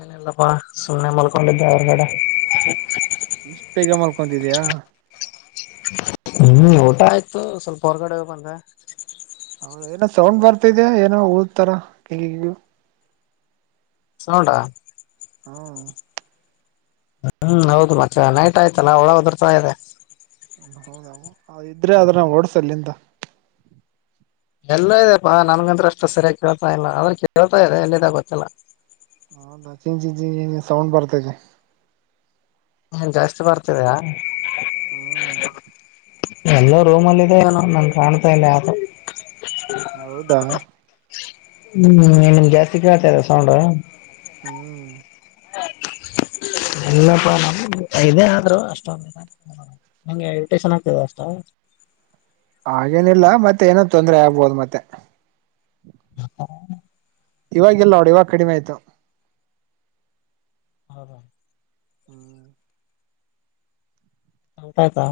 ಏನಲ್ಲಪ್ಪಾ ಸುಮ್ಮನೆ ಮಲ್ಕೊಂಡಿದ್ದೆ ಅವರ್ಗಡೆ ಇಷ್ಟು ಬೇಗ ಮಲ್ಕೊಂತಿದೀಯಾ ಹ್ಮ್ ಊಟ ಆಯ್ತು ಸ್ವಲ್ಪ ಹೊರ್ಗಡೆ ಹಂದ ಹೌದ ಏನೋ ಸೌಂಡ್ ಬರ್ತಿದೆ ಏನೋ ಉಳತಾರಗಗ [inaudible] ಹ್ಮ ಹ್ಮ್ ಹೌದು ಮತ್ತೆ ನೈಟ್ ಆಯ್ತಲ್ಲಾ ಒಳಾ ಉದರ್ತಾ ಇದೆ ಹೌದ ಇದ್ರೆ ಆದದ್ರ ಓಡ್ಸಲ್ಲಿಂದ ಎಲ್ಲ ಇದೆಪ್ಪಾ ನನ್ಗಂ ಅಷ್ಟು ಸರಿಯಾಗಿ ಕೇಳ್ತಾ ಇಲ್ಲ ಆದದ್ರೆ ಕೇಳ್ತಾ ಇದೆ ಎಲ್ಲಾಗ ಗೊತ್ತಿಲ್ಲ ಹಾಚಿ ಚಿ ಸೌಂಡ್ ಬರ್ತದೆ ಹ ಜಾಸ್ತಿ ಬರ್ತದಾ ಹಾ [inaudible] ಎಲ್ಲೋ ರೂಮ್ ಅಲ್ಲಿ ಇದೆ ಏನ ನನ್ ಕಾಣ್ತಾ ಇಲ್ಲ ಯ್ದೂ ಹೌದಾ ಹ್ಮ್ ನಿಮನ್ ಜಾಸ್ತಿ ಕೇಳ್ತಾ ಇದೆ ಸೌಂಡ್ ಹ್ಮ್ ಇಲ್ಲಪ್ಪ ನ ಇದೇ ಆದ್ರು ಅಷ್ಟೊ ಬೇಕ ಹ ನಂಗೆ ಎಡಿಟೇಷನ್ ಹಾತದೆ ಅಷ್ಟಾ ಹಾಗೇನಿಲ್ಲ ಮತ್ತೆ ಏನ ತೊಂದ್ರೆ ಆಗ್ಬೋದು ಮತ್ತೆ ಹ ಇವಾಗಿಲ್ಲ ನೋಡುಇವಾಗ ಕಡಿಮೆ ಆಯತು ಹೌದ ಹ್ಮ್ [inaudible] ಊಟಾಯ್ತಾ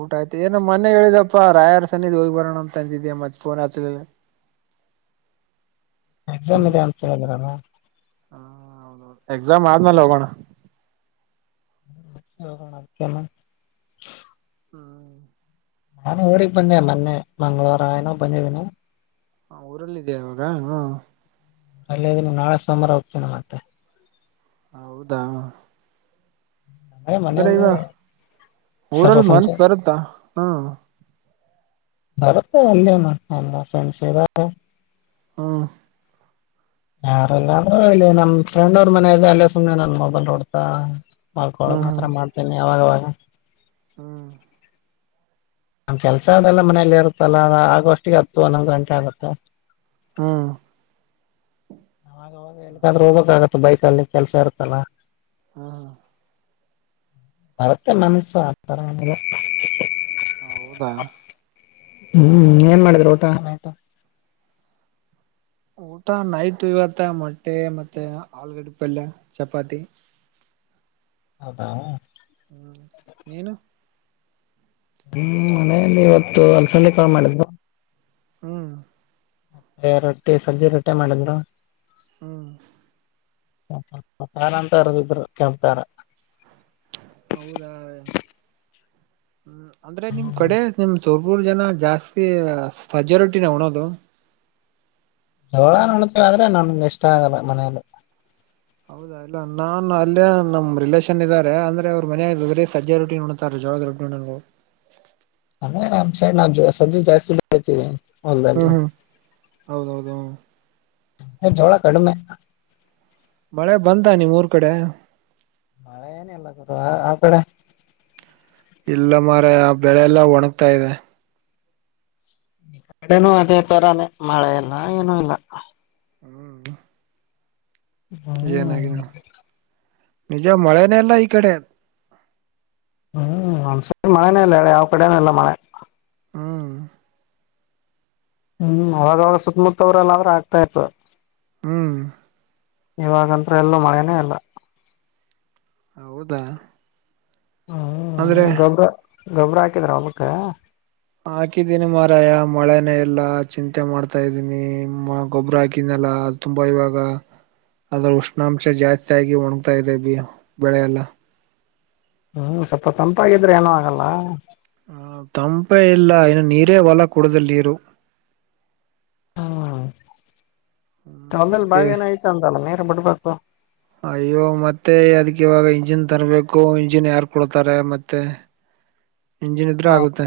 ಊಟ ಆಯ್ತು ಏನಮ್ಮ್ ಮನೆಗೆ ಹೇಳಿದಪ್ಪಾ ರಾಯರ್ ಸನಿದ್ ಹೋಗಿ ಬರೋಣ ಅಂತ ಅಂದಿದಯ ಮತ್ತ ಫೋನ್ ಹಚ ಎಕ್ಸಾಮ್ ಇದೆ ಅಂತ ಹೇಳಿದ್ರಲ್ಲ ಹ ಹೌದೌದು ಎಕ್ಸಾಮ್ ಆದ್ಮೇಲೆ ಹೋಗೋಣ ಮ್ಮ [inaudible] ಹ್ಮ್ [inaudible] ನಾನು ಊರಿಗೆ ಬಂದೆ ಮೊನ್ನೆ ಮಂಗಳವಾರ ಏನೋ ಬಂದಿದ್ದೀನಿ ಹ ಊರಲ್ಲ ಇದೆಯ ಅವವಾಗ ಹ ಅಲ್ಲೇ ನೀ ನಾಳೆ ಸೋಮಾರ ಹೋಗ್ತೀನ ಮತ್ತೆ ಹೌದಾ. ಅಂದ್ರೆ ಈವ ಸ್ವಲ್ಪ ಊರಲ್ಲಿ ಮನ್ಸ ಫಂಕ್ಷನ್ ಬರುತ್ತಾ ಹಾ. ಬರುತ್ತೆ ಒಂದೇ [unintelligible] ಫ್ರೆಂಡ್ಸ್ ಇದ. ಹ ಯಾರಲ್ಲ ಅಂದ್ರ ಇಲ್ಲಿ ನಮ್ಮ ಫ್ರೆಂಡ್ ಅವ್ರ ಮನೆ ಇದೆ ಅಲ್ಲೇ ಸುಮ್ಮ್ನೆ ನನ್ನ ಮೊಬೈಲ್ ನೋಡ್ತಾ ಹ್ಮ್ ಮಾಡ್ಕೊಳದು ಆತ್ರರ ಮಾಡ್ತೇನ ಅವಾಗವಾಗ ಹಾ ನಮ್ಮ ಕೆಲಸ ಅದೆಲ್ಲ ಮನೆಯಲ್ಲಿ ಇರುತ್ತಲ್ಲ ಅದ ಆಗೋ ಅಷ್ಟಿಗೆ ಹತ್ತು ಒನ್ನೊಂದು ಗಂಟೆ ಆಗುತ್ತ. ಹ್ಮ ನಕಂದ್ರೆ ಹೋಗಬೇಕಾಗತ್ತ ಬೈಕ್ ಅಲ್ಲಿ ಕೆಸ ಇರುತ್ತಲ್ಲಾ. ಹಾ ಮರತ್ತ ಮನಸ್ಸ ಆತರ ಹೌದಾ ಹ್ಮ ಏನ್ ಮಾಡಿದ್ರ ಊಟ ನೈಟ್. ಊಟ ನೈಟ್ ಇವತ್ತ ಮೊಟ್ಟೆ ಮತ್ತ ಆಲುಗಡ್ಡಿ ಪಲ್ಲ ಚಪಾತಿ. ಹೌದಾ. ಹ್ಮ ನೀನು ಹ್ಮ ಮನೇೆಯಲ್ಲಿ ಇವತ್ತು ಅಲ್ಸನ ಕಳ ಮಾಡಿದ್ರು. ಹ್ಮ ಏ ರೊಟ್ಟಿ ಸಜ್ಜಿ ರೊಟ್ಟ ಮಾಡಿದ್ರು. ಹ್ಮ ಪತಾರ ಅಂತ ಇರದಿದ್ರು ಕೆಂಪರ ಹೌದಾ ಹ್ಮ ಅಂದ್ರೆ ನಿಮ್ಮ ಕಡೆ ನಿಮ ಸ ಮೂರ ಜನ ಜಾಸ್ತಿ ಸಜಾರಿಟಿನ ಉಣೋದು. ಹೋಳ ನೋಡತೇವಿ ಆದ್ರೆ ನನ್ಗೆ ಇಷ್ಟ ಆಗಲ್ಲ ಮನೇಲಿ. ಹೌದಾ. ಇಲ್ಲ ನಾನ್ ಅಲ್ಲೇ ನಮ್ ರಿಲೇಷನ್ ಇದಾರೆ ಅಂದ್ರೆ ಅವ್ರ ಮನಯ ಬರೀ ಸಜ್ಜ ರೊಟ್ಟಿ ನೋಡ್ತಾರೆ ಜೋಳದ ರೊಟ್ಟಿ ನೋಡೋ ಅಂದೇ ನಮ್ ಸೈ ನಾ ಸಜ್ಯ ಜಾಸ್ತಿ ಬೆತೀವಿ. ಹ್ಮ ಹ್ಮ ಹೌದ ಹೌದು. ಎ ಜೋಳ ಕಡಮೆ ಮಳೆ ಬಂತ ನಿಮ್ಮ ಉರ ಕಡೆ. ಮಳೆ ಏನ ಇಲ್ಲ ಕ ಆ ಕಡೆ ಇಲ್ಲ ಮಾರಯ ಬೆಳೆಲ್ಲ ಒಣಗ್ತಾ ಇದೆ. ಕಡೆನ ಅದೇ ತರಾನೇ ಮಳೆ ಇಲ್ಲ ಏನು ಇಲ್ಲ. ಹ್ಮ ಹ್ಮ್ ಏನಾಗಿದೆ ನಿಜ ಮಳೆನೇ ಇಲ್ಲ ಈ ಕಡೆ. ಹ್ಮ ಒಂದ್ಸರಿ ಮಳೆನೇ ಇಲ್ಲ ಯಾವ ಕಡೆನ ಇಲ್ಲ ಮಳೆ. ಹ್ಮ ಹ್ಮ ಅವಾಗವಾ ಸುತ್ತಮುತ್ತ ಅವ್ರ ಎಲ್ಲಾದ್ರ ಆಗ್ತಾ ಇತ್ತ. ಹ್ಮ ಇವಾಗಂತ್ರ ಎಲ್ಲ ಮಳೆನೇ ಇಲ್ಲ. ಹೌದಾ. ಅಂದ್ರೆ ಹ್ಮ ಗೊಬ್ಬ್ರ ಗೊಬ್ಬ್ರ ಹಾಕಿದ್ರ ಹೊಲ್ಕ. ಹಾಕಿದೀನಿ ಮಾರಾಯ ಮಳೆನೇ ಇಲ್ಲ ಚಿಂತೆ ಮಾಡ್ತಾ ಇದ್ದೀನಿ ಗೊಬ್ಬರ ಹಾಕಿನಲ್ಲ. ತುಂಬಾ ಇವಾಗ ಅದ್ರ ಉಷ್ಣಾಂಶ ಜಾಸ್ತಿ ಆಗಿ ಒಣಗ್ತಾ ಇದೆ ಬಿ ಬೆಳೆ ಎಲ್ಲ. ಹ್ಮ್ ಸ್ವಲ್ಪ ತಂಪಾಗಿದ್ರೆ ಏನೋ ಆಗಲ್ಲ ಹ ತಂಪೆ ಇಲ್ಲ ಇನ್ನು ನೀರೇ ಹೊಲ ಕುಡುದಿಲ್ಲ ನೀರು ಹ್ಮ ಹ್ಮ್ ಕಾಲದಲ್ಲಿ ಅದಕ್ಕೆ ಬಾಗ ಏನಾಯಯ್ತ ಅಂತಲ್ಲ ನೀರು ಬಿಡ್ಬೇಕು ಅಯ್ಯೋ ಮತ್ತೆ ಅದಕ್ ಇವಾಗ ಇಂಜಿನ್ ತರ್ಬೇಕು ಇಂಜಿನ್ ಯಾರ್ ಕೊಡ್ತಾರೆ ಮತ್ತೆ ಇಂಜಿನ್ ಇದ್ರೂ ಆಗುತ್ತೆ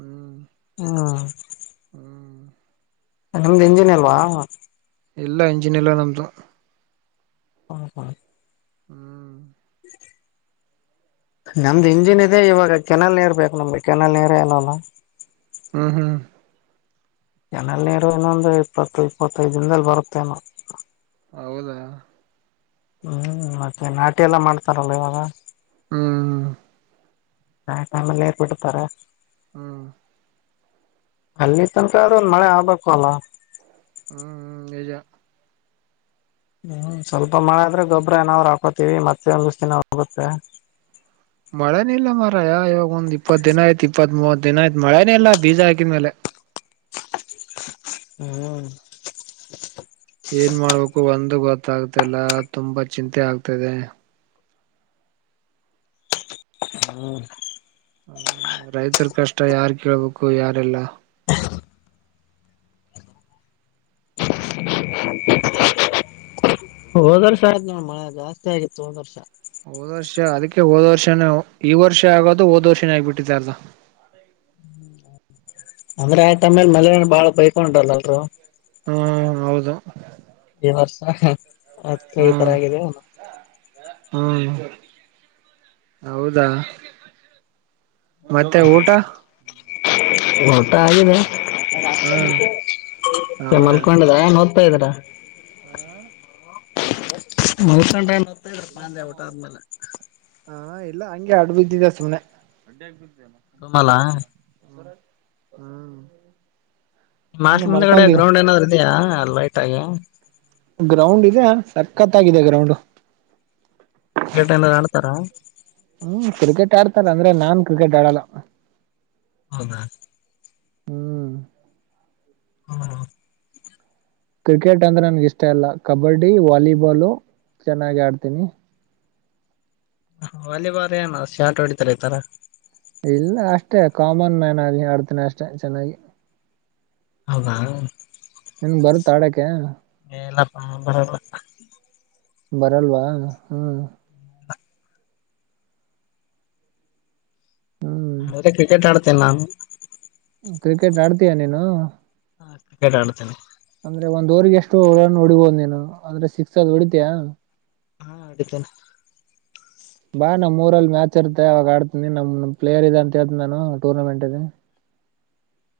ಹ್ಮ್ ಹ್ಮ ಹ್ಮ್ ನಮ್ದ್ ಇಂಜಿನ್ ಅಲ್ವಾ ಎಲ್ಲಾ ಇಂಜಿನ್ಿ ಎಲ್ಲ ನಮ್ದು ಹಾ ಹಾ ಹ್ಮ್ ನಮ್ದು ಇಂಜಿನ್ ಇದೆ ಇವಾಗ ಕೆನಾಲ್ ನೀರ್ ಬೇಕು ನಮ್ಗೆ ಕೆನಾಲ್ ನೀರ ಇನಲ್ಲ ಹ್ಮ್ ಹ್ಮ್ ಜನಲ್ ನೀರು ಇನ್ನೊಂದು ಇಪ್ಪತ್ತು ಇಪ್ಪತ್ತೈದು ದಿನದಲ್ ಬರುತ್ತೇನೋ ಹೌದಾ ಹ್ಮ್ ಮತ್ತೆ ನಾಟಿ ಎಲ್ಲ ಮಾಡ್ತಾರಲ್ಲ ಇವಾಗ ಹ್ಮ್ ಆಾ್ ಟೈಮಲ್ಲ ರ್ಪಡ್ತಾರ ಹ್ಮ ಅಲ್ಲಿ ತನಕ ಆದ್ರರು ಮಳೆ ಆಗ್ಬೇಕು ಅಲ್ಲ ಹ್ಮ್ ಹ್ಮ್ ನಿಜ ಹ್ಞೂ ಸ್ವಲ್ಪ ಮಳೆ ಆದರೆೆ ಗೊಬ್ಬರ ಏನ್ರುಾಕೋತೀವಿ ಮತ್ತೆ ಒಂದುಷ್ಟು ದಿನ ಹೋಗುತ್ತೆ ಮಳೆನ ಇಲ್ಲ ಮಾರಯ ಇವಾಗ ಒಂದ್ ಇಪ್ಪತ್ ದಿನ ಆಯ್ತ್ ಇಪ್ಪತ್ ಮೂವತ್ ದಿನ ಆಯ್ತ್ ಮಳೆನೇ ಇಲ್ಲ ಬೀಜ ಹಾಕಿದ್ಮೇಲೆ ಹ್ಮ್ ಏನ್ ಮಾಡ್ಬೇಕು ಒಂದು ಗೊತ್ತಾಗ್ತಲ್ಲ ತುಂಬಾ ಚಿಂತೆ ಆಗ್ತದೆ ಹ್ಮ ರೈತರ ಕಷ್ಟ ಯಾರ್ ಕೇಳಬೇಕು ಯಾರೆಲ್ಲ [inaudible] ಹೋದ್ ವರ್ಷ ಆಯ್ತು ನೋಡ್ ಮಳೆ ಜಾಸ್ತಿ ಆಗಿತ್ತು ಹೋದ್ ವರ್ಷ ಹೋದ್ ವರ್ಷ ಅದಕ್ಕೆ ಹೋದ ವರ್ಷನ ಈ ವರ್ಷ ಆಗೋದು ಹೋದ್ ವರ್ಷನೇ ಆಗ್ಿಬಿಟ್ಟಿದೆ ಅರ್ದ ಹ್ಮ್ [inaudible] ಅಂದ್ರೆ ಆಯ್ತಮ್ಮೇಲೆ ಮ ಬಾಳ ಬೈಕೊಂಡ್ರಲ್ಲಲ್ರು ಹ್ಮ ಹೌದು ಈ ವರ್ಷ ಅದ್ಕ್ಕೆ ಈ ತರ ಹ್ಮ್ ಆಗಿದೆ ಹ್ಮ್ ಹೌದಾ ಮತ್ತೆ ಊಟ ಊಟ ಆಗಿದೆ ಹಾ ಮಲ್ಕೊಂಡದ ನೋದ್ತಾ ಇದ್ದೀರಾ ಹಾ ಮಲ್ಕಂಡನನ್ ಹಾ ಇಲ್ಲ ಹಂಗೆ ಹಾಡ್ ಬಿದ್ದಿದೆ ಸುಮ್ಮನೆ ತುಂಬಲ ಹ ಹ್ಮ್ ಮಸ್ ನೀನು ಮುಂದೆಗಾಡೆ ಮಲ್ಕೊಂಡಿ ಗ್ರೌಂಡ್ ಏನಾದ್ರು ಇದೆಯಾ ಲೈಟ್ ಆಗಿ ಗ್ರೌಂಡ್ ಇದೆ ಸಕ್ಕತ್ ಆಗಿದೆ ಗ್ರೌಂಡ್ [unintelligible] ಆಡ್ತಾರಾ ಹ್ ಕ್ರಿಕೆಟ್ ಆಡ್ತಾರ್ ಅಂದ್ರೆ ನಾನ್ ಕ್ರಿಕೆಟ್ ಆಡಲ್ಲಾ ಹೌದಾ ಹ್ಮ್ ಹಾ ಕ್ರಿಕೆಟ್ ಅಂದ್ರೆ ನನ್ಗ ಇಷ್ಟ ಇಲ್ಲಾ ಕಬಡ್ಡಿ, ವಾಲಿಬಾಲು ಚೆನ್ನಾಗಿ ಆಡ್ತೀನಿ. ವಾಲಿಬಾಲ್ ಏನು ಶಾಟ್ ಹೊಡಿತಾರೆತಾರ ಇಲ್ಲಾ ಅಷ್ಟೇ ಕಾಮನ್ ಮ್ಯಾನ್ ಆಗಿ ಆಡ್ತನೆ ಅಷ್ಟೆ ಚೆನ್ನಾಗಿ. ಹೌದಾ ನಿನಗ ಬರುತ್ ಆಡಕೇ ಏ ಇಲ್ಲಾ [unintelligible] ಬರಲ್ಲಾ ಬರಲ್ವಾ ಹ್ ಹ್ಮ್ ಆದ್ರೆ ಕ್ರಿಕೆಟ್ ಆಡ್ತೇನಿ ನಾನು ಕ್ರಿಕೆಟ್ ಆಡ್ತೀಯಾ ನೀನು ಹಾ ಕ್ರಿಕೆಟ್ ಆಡತೀನಿ ಅಂದ್ರೆ ಒಂದ್ ಒರಿಗೆ ಎಷ್ಟು ರನ ಹೋಡಿಬಹುದು ನೀನು ಅಂದ್ರೆ ಸಿಕ್ಸ್ ಅದ್ ಹೊಡಿತಿಯಾ. [unintelligible] ಬಾ ನಮ್ಮೂರಲ್ಲಿ ಮ್ಯಾಚ್ ಇರುತ್ತೆ ಆವಾಗ ಆಡ್ತೀನಿ ನಮ್ ಪ್ಲೇರ್ ಇದೆ ಅಂತೇಹೇಳತನ ನಾನು ಟೂರ್ನಮೆಂಟ್ ಇದ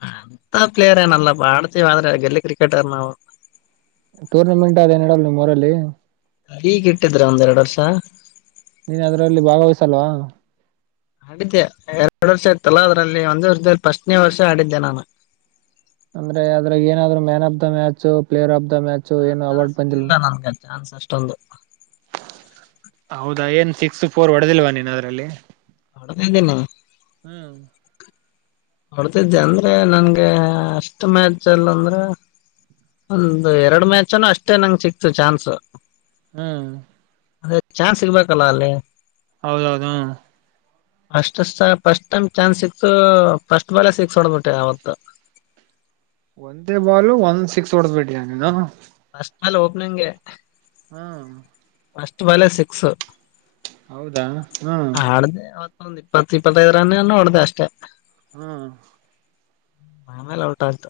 ಅಂತಾ ಪ್ಲೇಯರ್ ಏನಲ್ಲಾಪಾ ಬಾಡ್ತೀವ ಆದ್ರೆ ಗೆಲ್ಲಿ ಕ್ರಿಕೆಟರ್ ನಾವು ಟೂರ್ನಮೆಂಟ್ ಅದ ಇಡಲ್ ನಿಮ್ಮು ರಲ್ಲಿ ಈಗ ಇಟ್ಟಿದ್ರ ಒಂದ್ ಎರಡು ವರ್ಷಾ ನೀನ್ ಅದರಲ್ಲಿ ಭಾಗವಹಿಸಲ್ವಾ ಆಡಿದ್ದೆ ಎರಡ್ ವರ್ಷ ಆತ್ತಲ್ಲ ಅದ್ರಲ್ಲಿ ಒಂದ ವರ್ಷ ಪಸ್ಟನೇ ವರ್ಷ ಆಡಿದ್ದೆ ನಾನು ಅಂದ್ರೆ ಅದರಾಗ ಏನಾದ್ರು man of the match player of the match ಏನ್ ಆತರ ಅವಾರ್ಡ್ ಸಿಗ್ಲಿಲ್ಲ ಬಂದಿಲವಾ ನನ್ಗೆ ಚಾನ್ಸ್ ಅಷ್ಟ ಅವಂದು ಹೌದಾ ಏನ್ ಸಿಕ್ಸ್ ಫೋರ್ ಹೋಡಿದಿಲ್ವಾ ನೀನ್ ಅದ್ರಲ್ಲಿ ಹೋಡದ್ದಿನಿ ಹ್ ಹೊಡ್ತಿದ್ದೆ ಅಂದ್ರೆ ನನ್ಗೆ ಅಷ್ಟ ಮ್ಯಾಚ್ ನಲ್ಲಿ ಅಂದ್ರೇ ಒಂದು ಎರಡು ಮ್ಯಾಚನು ಅಷ್ಟೇ ನನಗ ಸಿಕ್ತು ಚಾನ್ಸ್ ಹ್ ಅದೇ ಚಾನ್ಸ್ ಇರ್ಬೇಕಲ್ಲಾ ಅಲ್ಲಿ ಹೌದೌದು ಅಸ್ಟ ಫಸ್ಟ್ ಟೈಮ್ ಚಾನ್ಸ್ ಸಿಕ್ತು ಫಸ್ಟ್ ಬಾಲೆ ಸಿಕ್ಸ್ ಹೊಡದಬಿಟ್ಟೆ ಅವತ್ತು. ಒಂದೇ ಬಾಲು ಒಂದ್ ಸಿಕ್ಸ್ ಹೊಡದ್ಬೇಟ್ರಿ ನೀನು. ಫಸ್ಟ್ ಬಾಲ್ ಓಪನಿಂಗೇ ಹಾ ಫಸ್ಟ್ ಬಾಲೆ ಸಿಕ್ಸ್ ಹೌದಾ ಹ್ಮ್ ಆಡ್ದೇ ಅ ಒಂದ್ ಇಪ್ಪತ್ತು ಇಪ್ಪತ್ತೈದ ರನ್ ಎನೋ ಹೋಡ್ದೆ ಅಷ್ಟೇ. ಹಾ ಆಮೇಲೆ ಔಟ ಆಯ್ತು.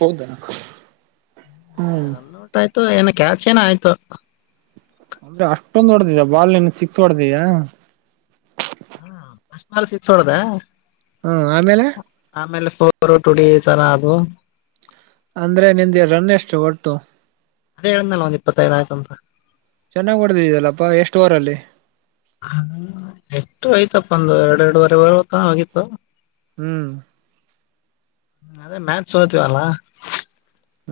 ಹೌದಣ ಹುಂ ರನ್ ಔಟ್ ಆಯ್ತು ಏನ ಕ್ಯಾಚ ಏನೋ ಆಯ್ತು. ಅಂದ್ರೆ ಅಷ್ಟೊಂದು ಹೊಡೆದಿದಾ ಬಾಲ್ ಸಿಕ್ಸ್ ಹೊಡದಿಯಾ. ಹಾ ಫಸ್ಟ್ ಬಾಲ್ ಸಿಕ್ಸ್ ಹೊಡದೆ ಹ್ಮ ಆಮೇಲೆ ಆಮೇಲೆ ಪೊರ್ ಪರೋಟ [unintelligible] ಅದು. ಅಂದ್ರೆ ನಿಂದು ರನ್ ಎಷ್ಟು ಒಟ್ಟು. ಅದೇ ಹೇಳ್ದನಲ್ಲ ಒಂದು ಇಪ್ಪತ್ತೈದು ಆಯ್ತು ಅಂತ. ಚೆನ್ನಾಗ್ ಹೊಡಿಧೀದಲ್ಲಪ್ಪಾ ಎಷ್ಟು ಓವರ್ ಅಲ್ಲಿ. ಹ ಎಷ್ಟು ಆಯ್ತಪ್ಪ ಅಂದು ಎರಡೆ ಎರಡುವರೆ ಬರುವತ್ತ ಹೋಗಿತ್ತು. ಹ್ಮ್. ಅದೇ ಮ್ಯಾಚ್ ಸೋ ತೀವಲ್ಲ.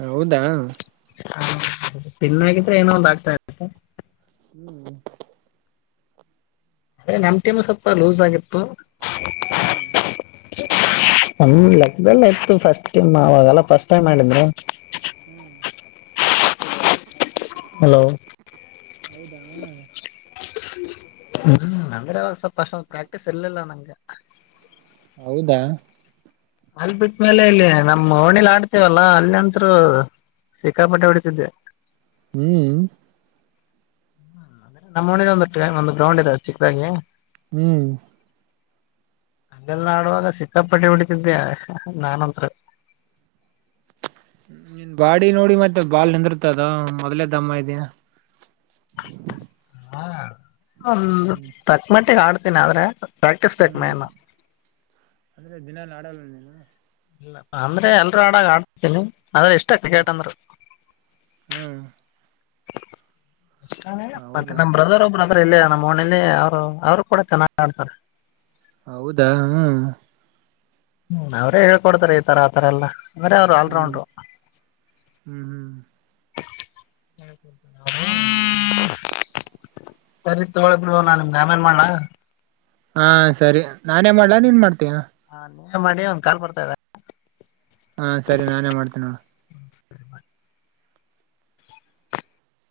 ಹೌದಾ. ಹ ತಿ ನ್ನಾಗಿದ್ರೆ ಏನೋ ಒಂದ ಆಗ್ತಾರೇ. ಹ. ಹ್ಮ್. ಅ ನಮ್ ಟೈಮ್ ಸ್ವಲ್ಪ ಲೂಸ್ ಆಗಿತ್ತು. ಹ್ಮ್. ನಮ್ಮ್ ಲೆಕ್ದಲ್ಲೇ ಇತ್ತು ಫಸ್ಟ್ ನಾವಾಗಲ್ಲ ಫಸ್ಟ್ ಟೈಮ್ ಮಾಡಿದ್ರೆ. ಹ್ಮ್. [inaudible] ಹಲೋ. ಹೌದಾ. ಹ್ಮ್ ನಂದ್ರೆ ಅವಾಗ ಸ್ವಲ್ಪ ಅಸ್ಟೊಂದು ಪ್ರಾಕ್ಟಿ ಸ್ ಇರ್ಲಿಲ್ಲ ನಂಗೆ. ಹೌದಾ. ಅಲ್ಲಿ ಬಿಟ್ಟ್ಮೇಲೆ ಇಲ್ಲಿ ನಮ್ಮ್ ಹೋಣಿಲಿ ಆಡ್ತೇವಲ್ಲಾ ಅಲ್ಲಿಂತರು ಸಿಕ್ಕಾಪಟೆ ಹೊಡಿತಿದ್ದೆ. ಹ್ಮ್. ನಮ್ಮ್ನ ಒಣಗ ಒಂದು ಗ್ರೌಂಡ್ ಇದೆ ಚಿಕ್ಕದಾಗಿ. ಹ್ಮ್. ಅಲ್ಲೆಲ್ಲ ಆಡುವಾಗ ಸಿಕ್ಕಾಪಟ್ಟ ಹೊ ಡಿತಿದ್ದೆ ನಾನಂತ. ನಿನ್ ಬಾಡಿ ನೋಡಿ ಮತ್ತೆ ಬಾಲ್ ನಿಂದಿರ್ತದ ಮೊದ್ಲೇ ದಮ್ಮ ಇದೀಯಾ. [inaudible] ಒ ಹ್ಮ್ ತಕ್ಮಟ್ಟಿಗೆ ಆಡ್ತೀನಿ ಆದ್ರೆ ಪ್ರಾಕ್ಟಿಸ್ ಬೇಕ್ ಹ್ಮ್ ಮೇನ್. ಅಂದ್ರೆ ದಿನಲಿ ಆಡಲ್ಲ ನೀನು. ಇಲ್ಲ ಅಂದ್ರೆ ಎಲ್ರೂ ಆಡ ಆಡ್ತೀ ಆದ್ರೆ. ಇಷ್ಟ ಕ್ರಿಕೆಟ್ ಅಂದ್ರೆ. ಹ್ಮ್ ಮತ್ತೆ ಹೌದಾ ನಮ್ಮ್ ಬ್ರದರ್ ಒಬ್ಬ್ರದರ್ ಇಲ್ಲೇ ನಮ್ಮ್ ಓನಲ್ಲೇ ಅವರು ಕೂಡ ಚೆನ್ನಾಗ್ ಆಡ್ತಾರೆ. ಹೌದಾ ಹ್ಮ. ಹ್ಮ್ ಅವರೇ ಹೇಳ್ಕೊಡ್ತಾರೆ ಈ ತರ ಆತರ ಎಲ್ಲ ಅಂದ್ರೆ ಅವ್ರು ಹ್ಮ್ ಆಲ್ರೌಂಡರು. ಹ್ಮ್ ಹ್ಮ್ [unintelligible] ಹೌದ. ಸರಿ ತಗಳ ಬಿಡ್ವ ನ ನಿಮ್ ಗೆ ಆಮೇಲೆ ಮಾಡ್ಲಾ. ಹಾ ಸರಿ ನಾನೇ ಮಾಡ್ಲಾ ನೀನ್ ಮಾಡ್ತೀಯ. ಹಾ ನೀನ್ ಮಾಡಿ ಒಂದ್ ಕಾಲ್ ಬರ್ತ ಇದೇ. ಹಾ ಸರಿ ನಾನೇ ಮಾಡ್ತೀನ ನೋಡ.